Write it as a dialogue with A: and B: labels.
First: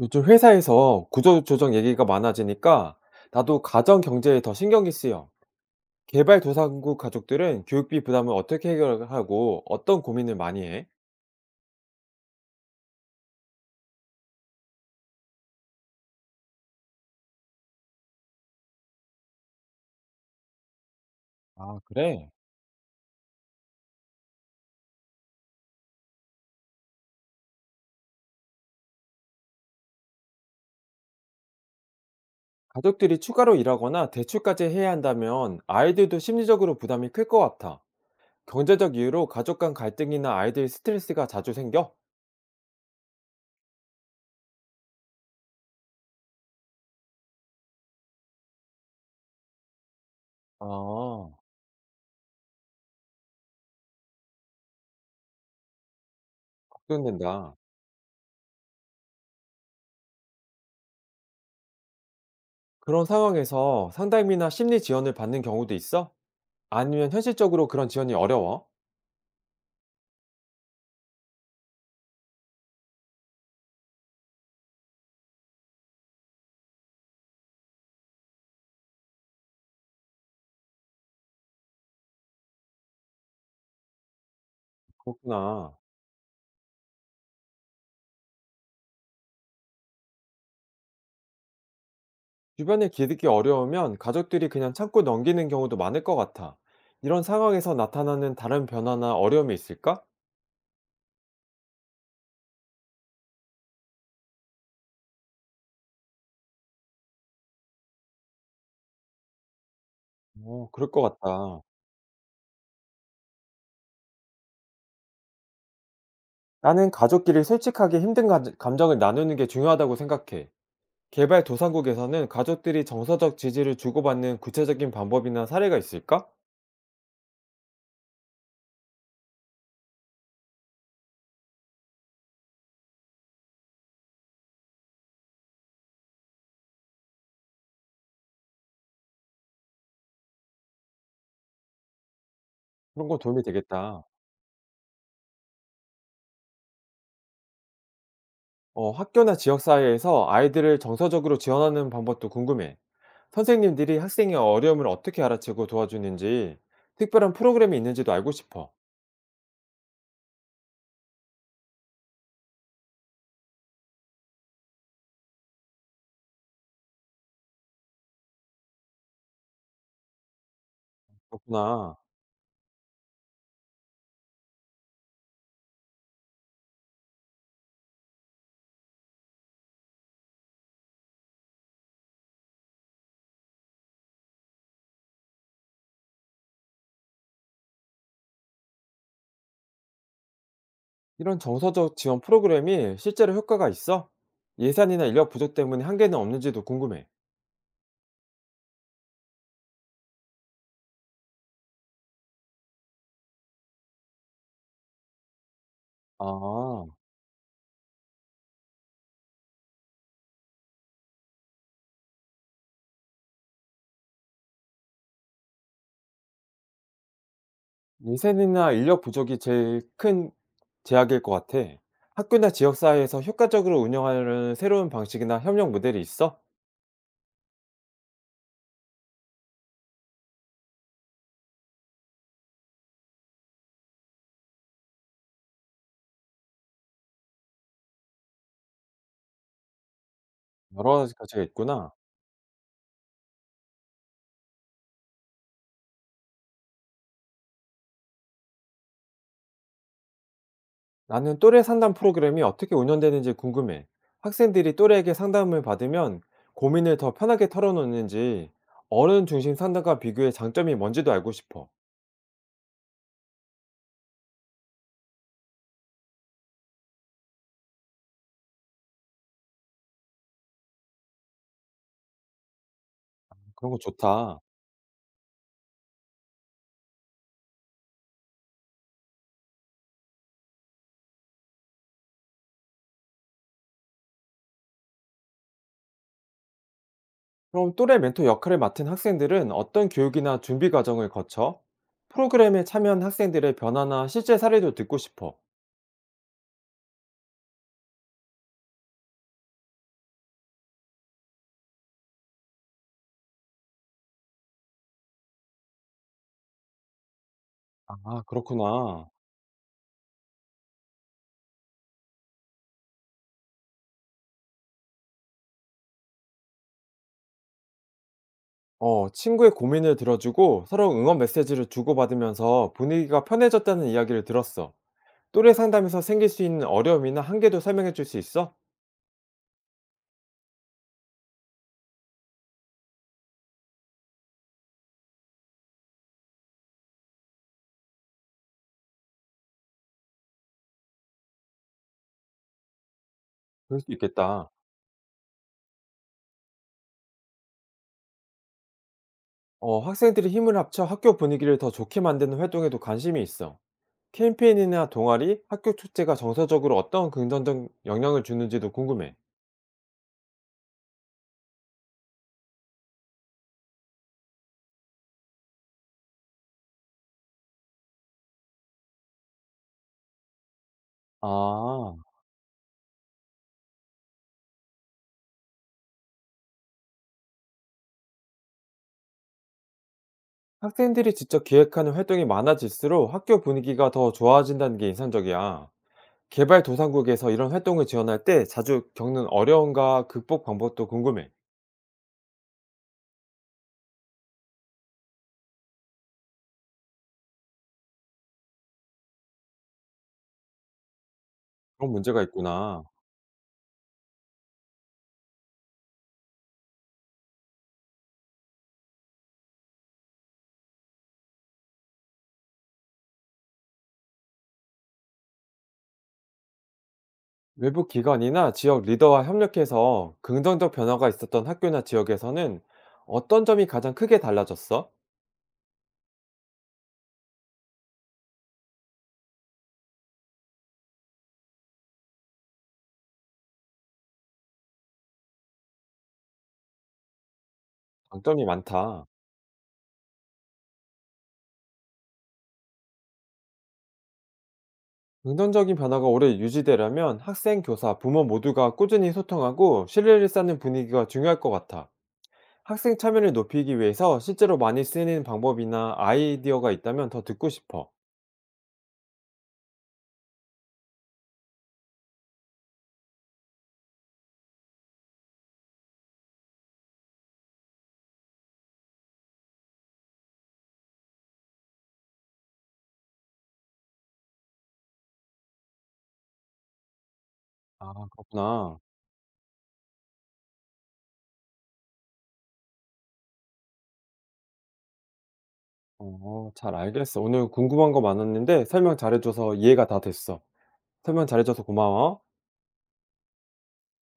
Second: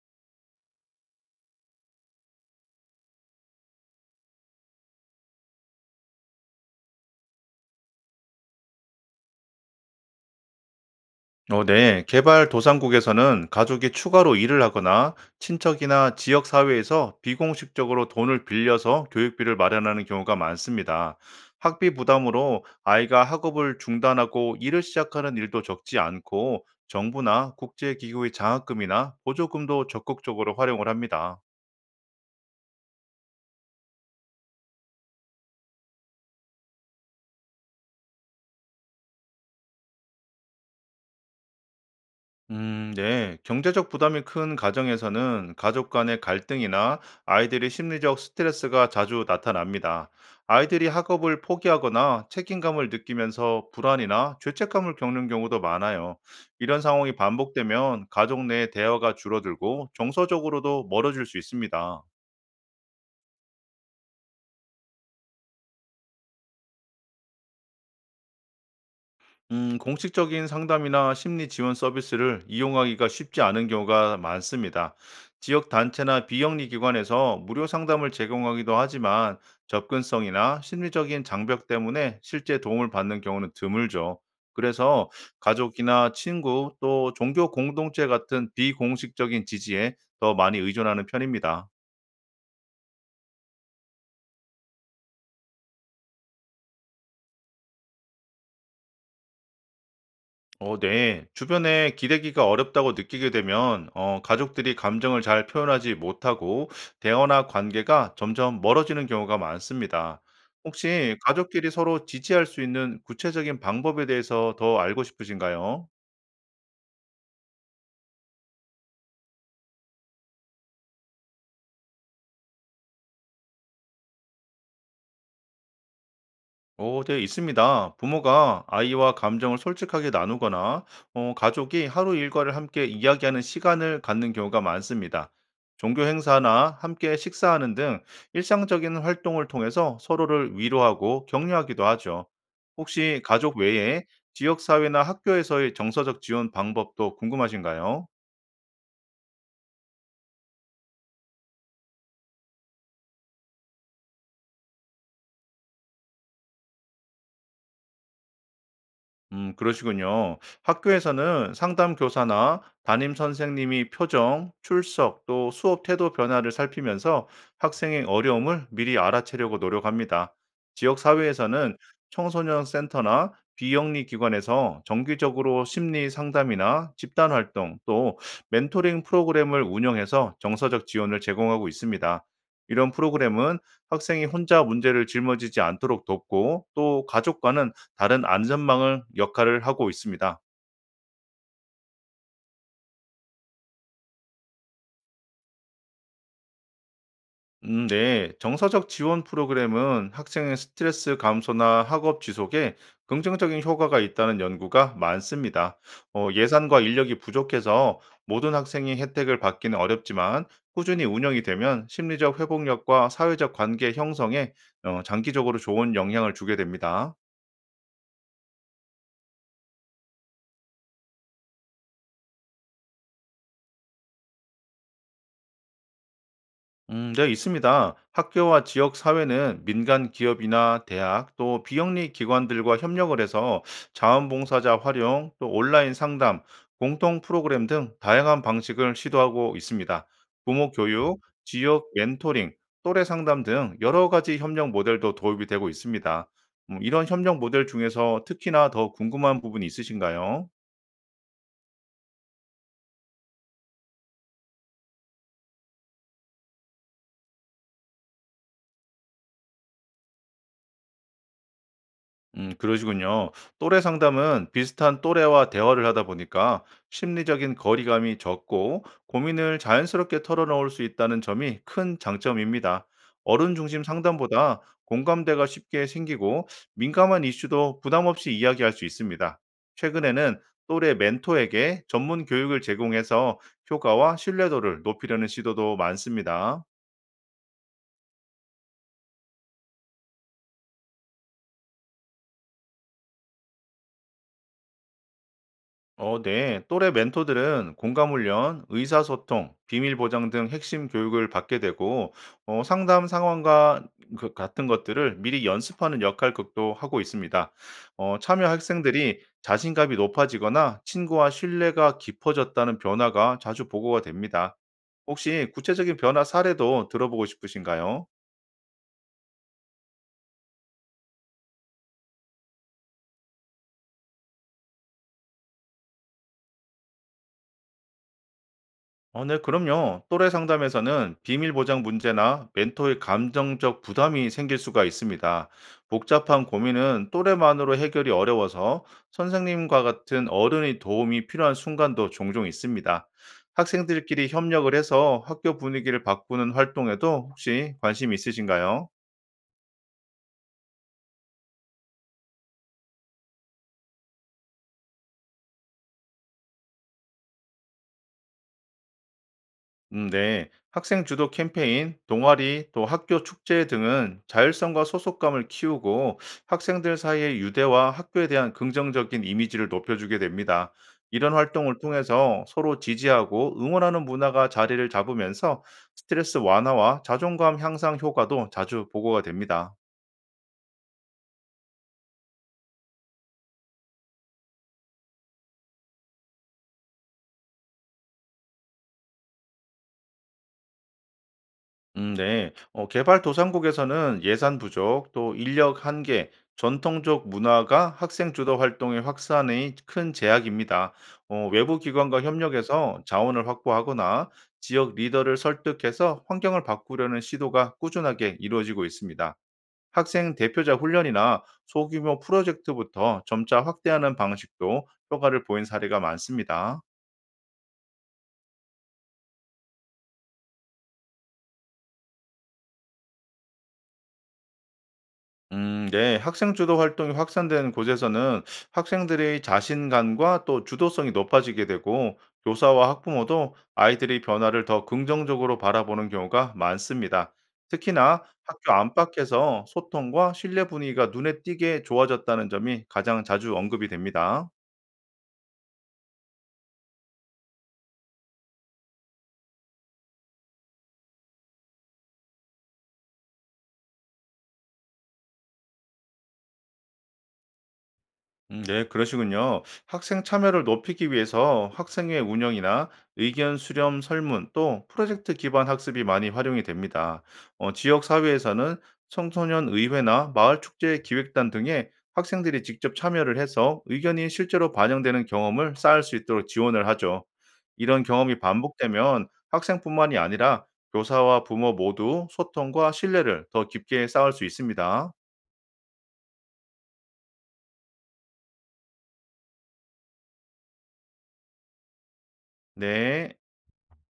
A: 요즘 회사에서 구조조정 얘기가 많아지니까 나도 가정 경제에 더 신경이 쓰여. 개발도상국 가족들은 교육비 부담을 어떻게 해결하고 어떤 고민을 많이 해?
B: 네. 개발도상국에서는 가족이 추가로 일을 하거나 친척이나 지역사회에서 비공식적으로 돈을 빌려서 교육비를 마련하는 경우가 많습니다.
A: 아,
B: 학비
A: 그래?
B: 부담으로 아이가 학업을 중단하고 일을 시작하는 일도 적지 않고 정부나 국제기구의 장학금이나 보조금도 적극적으로 활용을 합니다.
A: 가족들이 추가로 일하거나 대출까지 해야 한다면 아이들도 심리적으로 부담이 클 것 같아. 경제적 이유로 가족 간 갈등이나 아이들 스트레스가 자주 생겨?
B: 네. 경제적 부담이 큰 가정에서는 가족 간의 갈등이나 아이들의 심리적 스트레스가 자주 나타납니다. 아이들이
A: 아,
B: 학업을 포기하거나 책임감을 느끼면서 불안이나 죄책감을 겪는 경우도 많아요. 이런 상황이
A: 걱정된다.
B: 반복되면 가족 내 대화가 줄어들고 정서적으로도 멀어질 수 있습니다.
A: 그런 상황에서 상담이나 심리 지원을 받는 경우도 있어? 아니면 현실적으로 그런 지원이 어려워?
B: 공식적인 상담이나 심리 지원 서비스를 이용하기가 쉽지 않은 경우가 많습니다. 지역 단체나 비영리 기관에서 무료 상담을 제공하기도 하지만 접근성이나 심리적인 장벽 때문에 실제 도움을 받는 경우는 드물죠. 그래서
A: 그렇구나.
B: 가족이나 친구 또 종교 공동체 같은 비공식적인 지지에 더 많이 의존하는 편입니다.
A: 주변에 기르기 어려우면 가족들이 그냥 참고 넘기는 경우도 많을 것 같아. 이런 상황에서 나타나는 다른 변화나 어려움이 있을까?
B: 네. 주변에 기대기가 어렵다고 느끼게 되면, 가족들이 감정을 잘 표현하지 못하고, 대화나 관계가 점점 멀어지는 경우가 많습니다.
A: 어, 그럴 것
B: 혹시
A: 같다.
B: 가족끼리 서로 지지할 수 있는 구체적인 방법에 대해서 더 알고 싶으신가요?
A: 나는 가족끼리 솔직하게 힘든 감정을 나누는 게 중요하다고 생각해. 개발도상국에서는 가족들이 정서적 지지를 주고받는 구체적인 방법이나 사례가 있을까?
B: 어, 네, 있습니다. 부모가 아이와 감정을 솔직하게 나누거나, 가족이 하루 일과를 함께 이야기하는 시간을 갖는 경우가 많습니다. 종교 행사나 함께 식사하는 등 일상적인 활동을 통해서 서로를 위로하고 격려하기도 하죠.
A: 그런 거
B: 혹시
A: 도움이
B: 가족 외에
A: 되겠다.
B: 지역사회나 학교에서의 정서적 지원 방법도 궁금하신가요?
A: 어, 학교나 지역사회에서 아이들을 정서적으로 지원하는 방법도 궁금해. 선생님들이 학생의 어려움을 어떻게 알아채고 도와주는지, 특별한 프로그램이 있는지도 알고 싶어.
B: 그러시군요. 학교에서는 상담 교사나 담임 선생님이 표정, 출석, 또 수업 태도 변화를 살피면서 학생의 어려움을 미리 알아채려고 노력합니다. 지역 사회에서는
A: 그렇구나.
B: 청소년 센터나 비영리 기관에서 정기적으로 심리 상담이나 집단 활동, 또 멘토링 프로그램을 운영해서 정서적 지원을 제공하고 있습니다. 이런 프로그램은 학생이 혼자 문제를 짊어지지 않도록 돕고 또 가족과는 다른 안전망을 역할을 하고 있습니다.
A: 이런 정서적 지원 프로그램이 실제로 효과가 있어? 예산이나 인력 부족 때문에 한계는 없는지도 궁금해.
B: 네. 정서적 지원 프로그램은 학생의 스트레스 감소나 학업 지속에 긍정적인 효과가 있다는 연구가 많습니다. 예산과
A: 아,
B: 인력이 부족해서 모든 학생이 혜택을 받기는 어렵지만 꾸준히 운영이 되면 심리적 회복력과 사회적 관계 형성에 장기적으로 좋은 영향을 주게 됩니다.
A: 예산이나 인력 부족이 제일 큰 제약일 것 같아. 학교나 지역사회에서 효과적으로 운영하는 새로운 방식이나 협력 모델이 있어?
B: 네, 있습니다. 학교와 지역 사회는 민간 기업이나 대학 또 비영리 기관들과 협력을 해서 자원봉사자 활용 또 온라인 상담, 공통 프로그램 등 다양한 방식을 시도하고 있습니다. 부모
A: 여러
B: 교육,
A: 가지가
B: 지역
A: 있구나.
B: 멘토링, 또래 상담 등 여러 가지 협력 모델도 도입이 되고 있습니다. 이런 협력 모델 중에서 특히나 더 궁금한 부분이 있으신가요?
A: 나는 또래 상담 프로그램이 어떻게 운영되는지 궁금해. 학생들이 또래에게 상담을 받으면 고민을 더 편하게 털어놓는지, 어른 중심 상담과 비교해 장점이 뭔지도 알고 싶어.
B: 그러시군요. 또래 상담은 비슷한 또래와 대화를 하다 보니까 심리적인 거리감이 적고 고민을 자연스럽게 털어놓을 수 있다는 점이 큰 장점입니다. 어른
A: 그런 거
B: 중심
A: 좋다.
B: 상담보다 공감대가 쉽게 생기고 민감한 이슈도 부담 없이 이야기할 수 있습니다. 최근에는 또래 멘토에게 전문 교육을 제공해서 효과와 신뢰도를 높이려는 시도도 많습니다.
A: 그럼 또래 멘토 역할을 맡은 학생들은 어떤 교육이나 준비 과정을 거쳐 프로그램에 참여한 학생들의 변화나 실제 사례도 듣고 싶어.
B: 어, 네. 또래 멘토들은 공감 훈련, 의사소통, 비밀 보장 등 핵심 교육을 받게 되고 상담 상황과 그 같은 것들을 미리 연습하는 역할극도 하고 있습니다.
A: 아,
B: 참여
A: 그렇구나.
B: 학생들이 자신감이 높아지거나 친구와 신뢰가 깊어졌다는 변화가 자주 보고가 됩니다. 혹시 구체적인 변화 사례도 들어보고 싶으신가요?
A: 어, 친구의 고민을 들어주고 서로 응원 메시지를 주고받으면서 분위기가 편해졌다는 이야기를 들었어. 또래 상담에서 생길 수 있는 어려움이나 한계도 설명해 줄 수 있어?
B: 어, 네, 그럼요. 또래 상담에서는 비밀 보장 문제나 멘토의 감정적 부담이 생길 수가 있습니다. 복잡한 고민은 또래만으로 해결이 어려워서 선생님과 같은 어른의 도움이 필요한 순간도 종종 있습니다.
A: 그럴 수
B: 학생들끼리
A: 있겠다.
B: 협력을 해서 학교 분위기를 바꾸는 활동에도 혹시 관심 있으신가요?
A: 어, 학생들이 힘을 합쳐 학교 분위기를 더 좋게 만드는 활동에도 관심이 있어. 캠페인이나 동아리, 학교 축제가 정서적으로 어떤 긍정적 영향을 주는지도 궁금해.
B: 네. 학생 주도 캠페인, 동아리, 또 학교 축제 등은 자율성과 소속감을 키우고 학생들 사이의 유대와 학교에 대한 긍정적인 이미지를 높여주게 됩니다. 이런 활동을
A: 아.
B: 통해서 서로 지지하고 응원하는 문화가 자리를 잡으면서 스트레스 완화와 자존감 향상 효과도 자주 보고가 됩니다.
A: 학생들이 직접 기획하는 활동이 많아질수록 학교 분위기가 더 좋아진다는 게 인상적이야. 개발도상국에서 이런 활동을 지원할 때 자주 겪는 어려움과 극복 방법도 궁금해.
B: 네. 개발도상국에서는 예산 부족, 또 인력 한계, 전통적 문화가 학생 주도 활동의 확산에 큰 제약입니다. 외부
A: 그런
B: 기관과
A: 문제가 있구나.
B: 협력해서 자원을 확보하거나 지역 리더를 설득해서 환경을 바꾸려는 시도가 꾸준하게 이루어지고 있습니다. 학생 대표자 훈련이나 소규모 프로젝트부터 점차 확대하는 방식도 효과를 보인 사례가 많습니다.
A: 외부 기관이나 지역 리더와 협력해서 긍정적 변화가 있었던 학교나 지역에서는 어떤 점이 가장 크게 달라졌어?
B: 네. 학생 주도 활동이 확산된 곳에서는 학생들의 자신감과 또 주도성이 높아지게 되고 교사와 학부모도 아이들의 변화를 더 긍정적으로 바라보는 경우가 많습니다. 특히나
A: 장점이
B: 학교
A: 많다.
B: 안팎에서 소통과 신뢰 분위기가 눈에 띄게 좋아졌다는 점이 가장 자주 언급이 됩니다.
A: 긍정적인 변화가 오래 유지되려면 학생, 교사, 부모 모두가 꾸준히 소통하고 신뢰를 쌓는 분위기가 중요할 것 같아. 학생 참여를 높이기 위해서 실제로 많이 쓰는 방법이나 아이디어가 있다면 더 듣고 싶어.
B: 네, 그러시군요. 학생 참여를 높이기 위해서 학생회 운영이나 의견 수렴 설문 또 프로젝트 기반 학습이 많이 활용이 됩니다. 지역 사회에서는 청소년 의회나 마을 축제 기획단 등에 학생들이 직접 참여를 해서 의견이 실제로 반영되는 경험을 쌓을 수 있도록 지원을 하죠.
A: 아,
B: 이런 경험이
A: 그렇구나.
B: 반복되면 학생뿐만이 아니라 교사와 부모 모두 소통과 신뢰를 더 깊게 쌓을 수 있습니다.
A: 어, 잘 알겠어. 오늘 궁금한 거 많았는데 설명 잘해줘서 이해가 다 됐어. 설명 잘해줘서 고마워.
B: 네.